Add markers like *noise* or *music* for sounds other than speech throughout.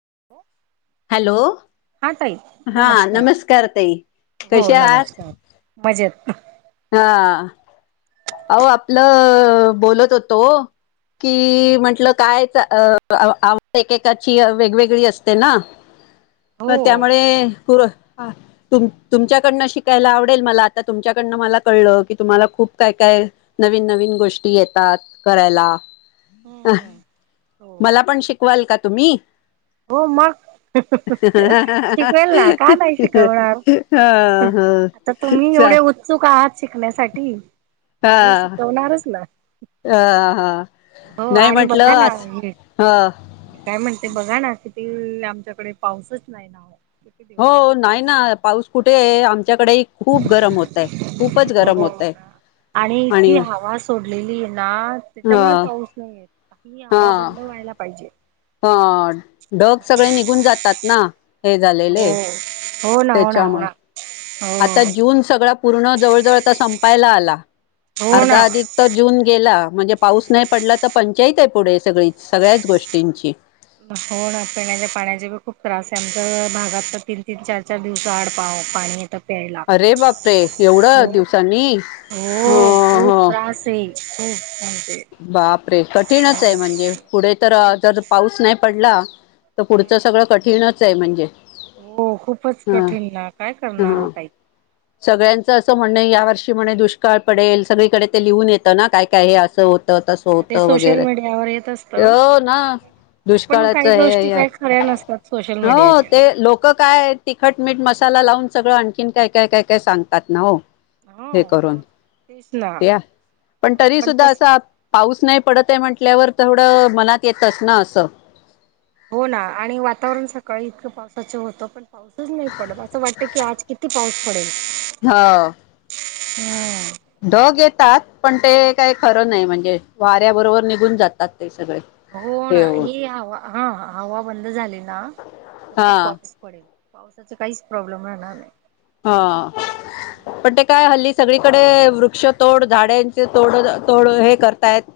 *unintelligible* Hello! हा ताई हा नमस्कार ताई, हो कसे आहात? नमस्कार मजेत हा, हो आपलं बोलत होतो. की म्हटलं काय आवड एक एकाची वेगवेगळी असते ना. अ हो त्यामुळे हो, तुमच्याकडनं शिकायला आवडेल मला. आता तुमच्याकडन मला कळलं की, तुम्हाला खूप काय- काय नवीन- नवीन गोष्टी येतात करायला. हा. हो मला पण शिकवाल का,? तुम्ही. हो, मग शिकवेल ना? का नाही शिकवणार? ह ह आता तुम्ही चा एवढे उत्सुक आहात. शिकण्यासाठी, मी हा शिकवणारच ना? अ हा हो नाही आणि बघा महटलं ना आज हे हो. मी काय म्हणते बघा ना आमच्याकडे पाऊसच नाही ना ओ. हो, नाही ना? पाऊस कुठे आम गरम *unintelligible* होतय आणि इतकी हवा सोडलेली ना ह त्याच्यामुळे पाऊस नाहीये. ही हवा बंद व्हायला पाहिजे!. *unintelligible* पण ढग सगळे निघून जातात ना. हे झालेले हो, हो ना हो ना हो त्याच्यामुळे, ना आता हो जून सगळं पूर्ण, जवळजवळ त संपायला आला. हो ना अर्धा अधिक तर, जून गेला. म्हणजे, पाऊस नाही पडला तर पंचाईते. पुढे सगळी सगळ्याच गोष्टींची. हो ना पिण्याच्या पाण्याचा पण खूप त्रास आहे आमच्या भागात तीन तीन चार चार दिवसां आड पाणी येतं. प्यायला, अरे बापरे एवढं हो दिवसांनी हो खूप त्रासे. खूप. *inaudible* रे कठीणचये हो म्हणजे? पुढे तर कठीण जर पाऊस नाही पडला त हम्म. पुढचं सगळं कठीणच चे म्हणजे? हो. खूपच ह कठीण ना काय करणार हो ह ताई? सगळ्यांचं असं म्हणये. या वर्षी म्हणे दुष्काळ पडेल सगळीकडे ते लिहून येतं ना काय काय हे असं होत तस हा, होत ते सोशल वगैरे मीडियावर येत असतं हो ना पण दुष्काळाच काही गोष्टी हे काही खऱ्या नसतात सोशल हो मीडियाच्या ते लोक काय तिखट मीठ मसाला साला लावून सगळं आणखीन काय काय काय काय सांगतात ना हो. हे हो करून. तेच ना ते अस पण हो, तरी सुद्धा तस असं ऊस नाही पडतये म्हटल्यावर, तेवढं मनात येतच ना असं. हो ना आणि वातावरण सकाळी इतकं पावसाच होतं पण पाऊसच नाही पडत असं वाटतं की आज किती पाऊस पडेल. हो हम्म. ढग येत तात पण ते काय खरं नाही म्हणजे वाऱ्या बरोबर निघून जातात ते. सगळे हो णा हे होऊन ही हवा हा हवा बंद झाली ना त खूप हा पाऊस पडेल. पावसाच काहीच प्रॉब्लेम राहणार नाही. हा पण ते काय हल्ली सगळी कडे वृक्ष तोड झाडांचे तोड तोड हे करतायेत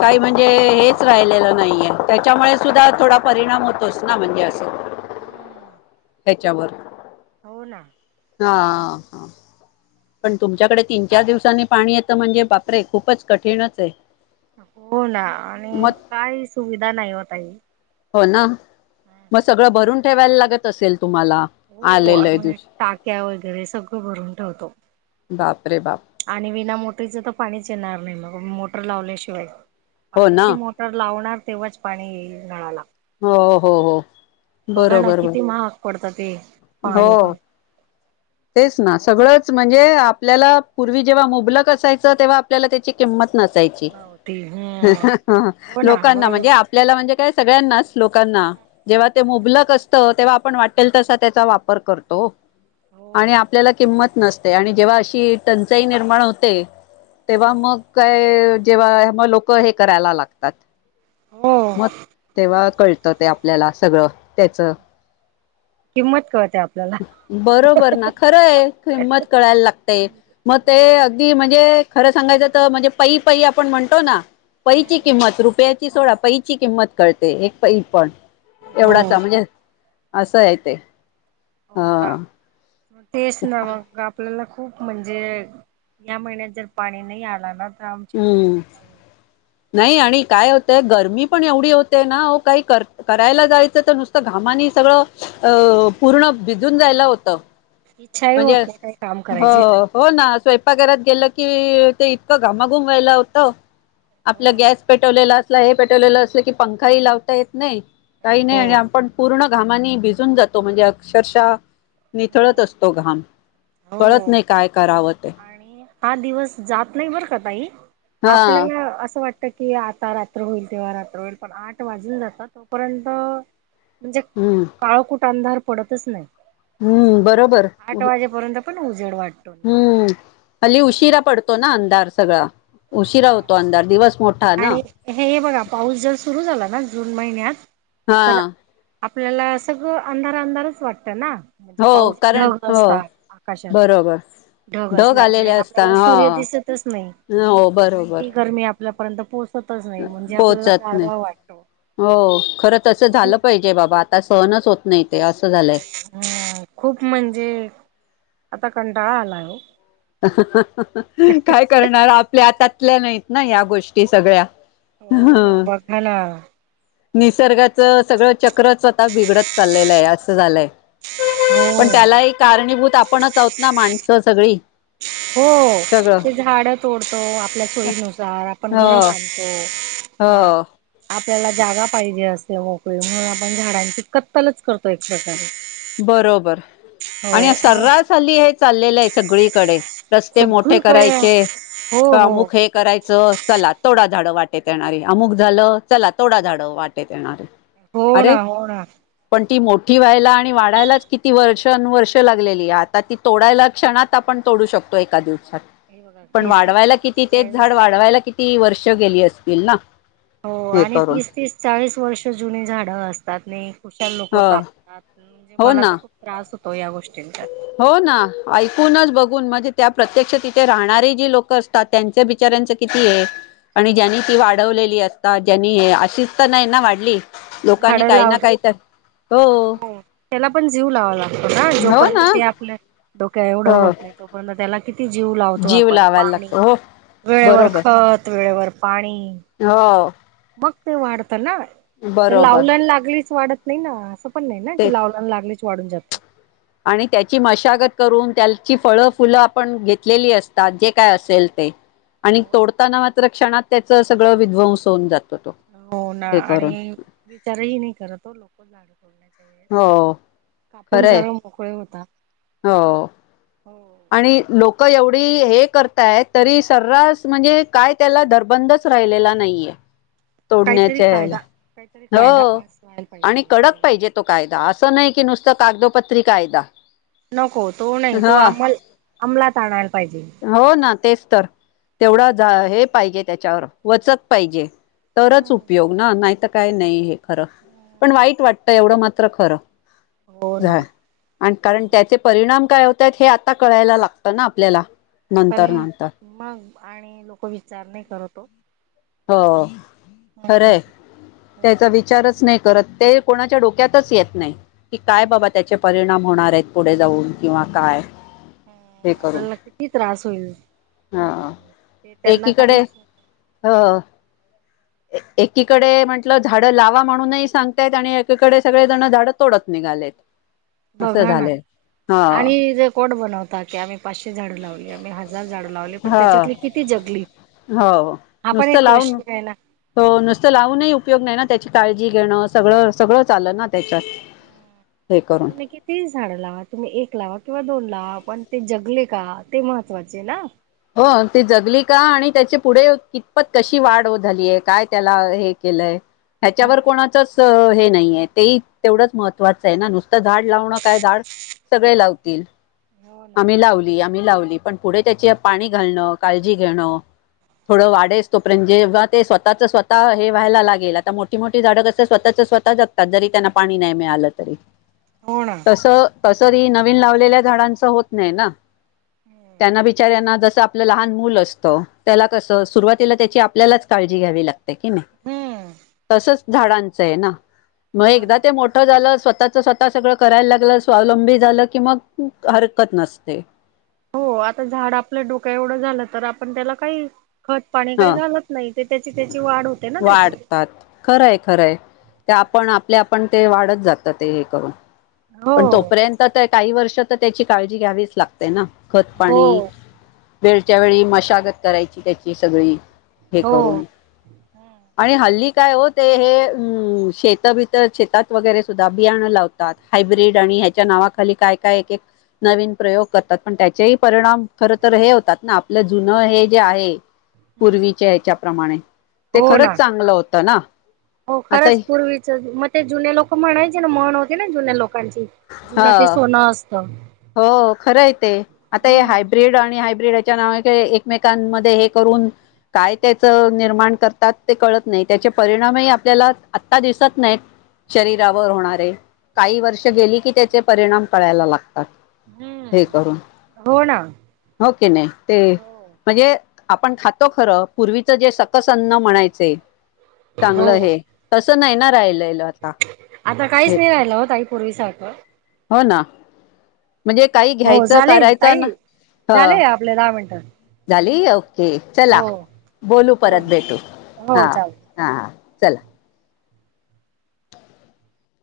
काही म्हणजे हेच राहिलेलं नाहीये. त्याच्यामुळे सुद्धा थोडा परिणाम होतोच ना म्हणजे असं. त्याच्यावर हो ना. हा हा हा पण तुमच्याकडे तीन चार दिवसांनी पाणी येतं म्हणजे बापरे खूपच कठीणचये. हो ना आणि काही सुविधा नाही हो ताई. हो ना. म सगळं भरून ठेवायला लागत असेल. तुम्हाला हो आम आलेलं म्हणजे दिवशी टाक्या वगैरे सगळं भरून ठेवतो. बापरे बाप! आणि विना मोटारीचं तर पाणीच येणार नाही मग मोटर लावल्याशिवाय. हो ना पाण्याची मोटार लावणार तेव्हाच पाणी येईल नळाला. हो हो हो हो बघा ना बरोबर बर किती महाग पडतं ते पाणी हो पण तेच ना सगळंच म्हणजे आपल्याला पूर्वी जेव्हा मुबलक असायचं तेव्हा आपल्याला त्याची किंमत नसायची नव्हती हम्म हो ना लोकांना बरोबर म्हणजे आपल्याला म्हणजे काय सगळ्यांनाच. लोकांना हो जेव्हा ते ना मुलक असत तेव्हा आप पण वाटेल तसा त्याचा वापर करतो. आणि हो आपल्याला किंमत नसते आणि जेव्हा अशी टंचाई निर्माण होते. हो तेव्हा मग काय? तेव्हा म लोक हे करायला लागतात. हो म तेव्हा कळत ते आपल्याला सगळं त्याच. किंमत कळते आपल्याला बरोबर ना खरंय किंमत कळायला लागतेय. मग ते अगदी म्हणजे. खरं सांगायचं तर म्हणजे पई-पई आपण म्हणतो ना. हम्म पैची-किंमत रुपयाची. सोडा पैची-किंमत कळते. पैई पण. हो एवढाच म्हणजे. असं हाय ते. हो ना हा. तेच ना मग आपल्याला. खूप म्हणजे या महिन्यात जर पाणी नाही आला ना. तर आमची खूपच हम्म. नाही आणि. काय होतय. गरमी पण एवढी होते ना. काही करायला जायचं तर नुसतं घामानी सगळं अ पूर्ण भिजून जायला होतं. इच्छाही होत म्हणजे नाही काही काम हो. करायची हो ना स्वयंपाघरात गेलं. कि ते इतकं घामाघुमवायला होतं. आपला हो ना गॅस पेटवलेला अस हे पेटवलेलं असलं की पंखाही लावता येत नाही. काही नाही हो आणि आपण पूर्ण. घामाने भिजून जातो म्हणजे अक्षरशः निथळत असतो. कळत हो नाही काय करावत आणि हा दिवस जात नाही बर का ताई. हा आपल्याला असं वाटत. की आता रात्र होईल. तेव्हा रात्र होईल. पण आठ वाजून जाता तोपर्यंत. म्हणजे हम्म काळ कुठ. अंधार पडतच नाही. हम्म. बरोबर आठ वाजेपर्यंत पण उजेड वाटतो ना हम्म. हल्ली हो उशीरा पडतो ना. अंधार सगळा. हो उशिरा ना होतो अंधार दिवस मोठा ना आणि हे बघा पाऊस जर सुरू झाला ना. जून महिन्यात. हा. तर आपल्याला सगळं अंधार अंधारच वाटतं ना. म्हणजे हो पाऊस कारण ढग हो असत आकाशात बरोबर ढग आलेले असल्यामुळे असता आपल्याला हा सूर्य दिसतच नाही हो बरोबर आणखी गरमी आप आपर्ंत पोच पोहोचत नाही हो खर तस झालं पाहिजे बाबा आता सहनच होत नाही ते असं झालंय हम् खूप म्हणजे आता कंडाळ आलाय ह काय करणार आपल्या आता ल्या नाहीत ना या गोष्टी सगळ्या हो ना बघा ना निसर्गाच सगळं चक्र स्व आता बिघडत चाललेलं आहे झाले हो पण त्यालाही कारणीभूत आपणच आहत ना माणस स सगळी हो सगळं ते झाड तोडतो आपल्या सोयीनुसार आपण घर हो बांधतो हो त्याला जागा पाहिजे असते मोकळी म्हणून आपण झाडांची कत्तलच करतो एक प्रकारे बरोबर हो आणि मग सर्रास झाली आहेत चाललेलं आहे सगळीकडे रस्ते मोठे सगळीकडे करायचे हो हो अमुक हे करायचे चला तोडा झाड वाटेत येणारी अमुक झालं चला तोडा झाड वाटेत येणारे हो अरे ना हो ना. पण ती मोठी क वयला आणि वाढायलाच किती वर्ष अनवर्ष लागलेली आहे आता ती तोडायला क्षणात आपण तोडू शकतो एका दिवशी हे बघा पण तीस तीस वाढवायला किती चाळीस तेच झाड चाळीस वाढवायला किती ती वर्ष गेली असतील ना हो हे आणि करून तीस तीस चाळीस वर्ष जुनी झाडं असतात नाही कुशल ह लोकं कापतात म्हणजे हो मला ना तर खूप त्रास होत होो या गोष्टींचा हो ना ऐकूनच बघून म्हणजे त्या प्रत्यक्ष तिथे राहणारे जी लोक असतात त्यांच्या बिचऱ्यांच किती आहे आणि ज्यांनी ती वाढवलेली अस अ ज्यांनी हे अशीच तर नाही ना वाढली. लोकांनी झाडं काय ना, लावतात काय तर. हो त्याला पण जीव लावा लागतो ना हो जोपर्यंत ना ते आपलं डोक्या एवढं हो होत नाही तोपर्यंत त्याला. किती जीव लावतो जीव आपण लावायला पाणी लागतो हो वेळेवर बरोबर खत वेळेवर पाणी. हो. मग ते वाढत. ना तर बरोबर लावल लागलीच वाढत नाही ना अस. पण नाही ते तेच लावल न लागलीच. वाढून जाते. आणि त्याची मशागत करून त्याल ची फळ फुलं आपण घेत लेली असतात जे काय असेल ते. आणि हो तोडताना मात्र क्षणात. त्याच सगळं विध्वंस होन जातं. हो ना आणि विचारही नाही करत हो लोक लाड. बोलच *unintelligible* हो कापून खरंय सर्व मोकळे होता. हो. हो *unintelligible* आणि लोक एवढी हे करताय तरी सर्रास म्हणजे काय त्याला दधर बंदच राहिलेला नाहीये. काहीतरी तोडण्याच्यायाला कायदा काहीतरी कायदा हो पास व्हायला पाहिजे आणि याच्या कडक पाहिजे विरुद्ध. तो कायदा असं नाही कि नुसतं कागदोपत्री कायदा नको तो नाही तो हा. अंमल अंमलात आणायला पाहिजे. हो ना तेच तर तेवढा ज हे. पाहिजे त्याच्यावर वचक पाहिजे. तरच उपयोग ना नाहीतर. काय नाही हे. खरं पण वाईट वाटत. त एवढं मात्र खरं. हो *unintelligible* ना य आणि कारण त्याचे परिणाम कळवत आहेत हे *unintelligible* आता कळायला लागतं ना, आपल्याला. नंतर पण नंतर मग आणि लोक विचार नाही करतो हो खरंय त्याचा हो विचारच नाही कर प्रत्यय कोणाच्या डोक्यातच येत नाही की काय बाबा त्याचे परिणाम होणार आहेत पुढे जाऊन किंवा काय ह हे करून आपल्याला किती त्रास होईल हा त्याच्यामुळे ते त्यांना काही व एकीकडे म्हटलं झाडं लावा म्हणूनही सांगतायत आणि एकीकडे सगळे जण झाडं तोडत निघालेत असं बघा ना झालंय हा आणि रेकॉर्ड बनवता की आम्ही पा झाडू लावले हजार झाडू लावले पण हा त्याच्यातली किती जगली हो हा पण नुसतं एक लावून प्रश्न आहे ना हो नुसतं लावूनही उपयोग नाही ना त्याची काळजी घेणं सगळं सगळं चाल ना त्याच्यात हे करून ककी तीस झाडं लावा तुम्ही एक लावा किंवा दोन लावा पण ते जगले का ते महत्वाचे ना हो तेी जगली का आणि त्याचे पुढे कितपत कशी वाढ झालीय काय त्याला हे केलंय ह्याच्यावर कोणाचच हे नाहीये ते तेवढच महत्त्वाचं आहे ना नुसतं झाड लावणं काय झाड सगळे लावतील हो ना आम्ही लावली आम्ही लावली पण पुढे त्याची पाणी घालणं काळजी घेणं थोडं वाढसतो पण जेव्हा ते स्वतःच स्वतः हे व्हायला लागेल आता मोठी मोठी झाडं कसं स्वतःच स्वतः जगतात जरी त्यांना पाणी नाही मिळालं तरी हो ना तसं तस नवीन लावलेल्या झाडांच होत नाही ना त्यांना बिचाऱ्यांना जसं आपलं लहान मुूल असतं त्याला कसं सुरुवातीला त्याची आपल्यालाच काळजी घ्यावी लागते क नाही हम्म तसच झाडांचं आहे ना मग हो एकदा ना ते मोठं झालं स्वतः स्वतः सगळं करायला लागलं स्वावलंबी झालं कि मग हरकत नसते हो आता झाड आपल्या डोक्या एवढं झालं तर आपण त्याला काही खत पाणी हा काही घालत नाही ते त्याची त्याची वाढ होते ना त्याची वाढतात खरंय खरंय ते आपण आपले आपण ते वाढत जात ते हे करून हो पण तोपर्यंत काही वर्ष तर त्याची काळजी घ्यावीच लागते ना खत हो पाणी वेळच्या वेळी मशागत करायची त्याची सगळी हे हो करून आणि हल्ली काय हो ते हे शेत भर शेतात वगैरे सुद्धा बियाणं लावतात हायब्रीड आणि ह्याच्या नावाखाली काय-काय एक-एक नवीन प्रयोग करतात. पण त्याचेही परिणाम. खर तर हे होतात ना. आपलं जुन हे जे आहे हम्म, पूर्वीचे ह्याच्याप्रमाणे ते हो खरंच ना चांगलं होत ना. हो आता खरंच पूर्वीच म ते जुने लक म्हणायचे म्हण होती ना. जुने लोक. लोकांची जुन ते ह सोनं असत. हो खरं आहे ते. आता हे हायब्रीड आणि हायब्र्रीड. त्याच्या नावा एकमेकांमध्ये हे करून. काय त्याच निर्माण करतात. ते कळत नाही. त्याचे परिणामही आपल्याला आता दिसत नाही. शरीरावर होणारे. काही वर्ष गेली कि त्याचे परिणाम कळायला लागत. हे हम्म करून हो ना हो कनी नाही ते हो म्हणजे. आपण खातो खरं पूर्वीच जे सकसअन्न म्हणायचे. हो चांगलं आहे त- तस नाही ना राहिल. आता काहीच नाहीं राहिला हो ताई पूर्वीसारख. हो ना म्हणजे काही हो घ्यायचं झालेना, करायचं ना ताई झाले ना. आपले दहा मिनट. खाली *unintelligible* चला बोलू हो परत हो भेटू हा हो चालेल हा. चला.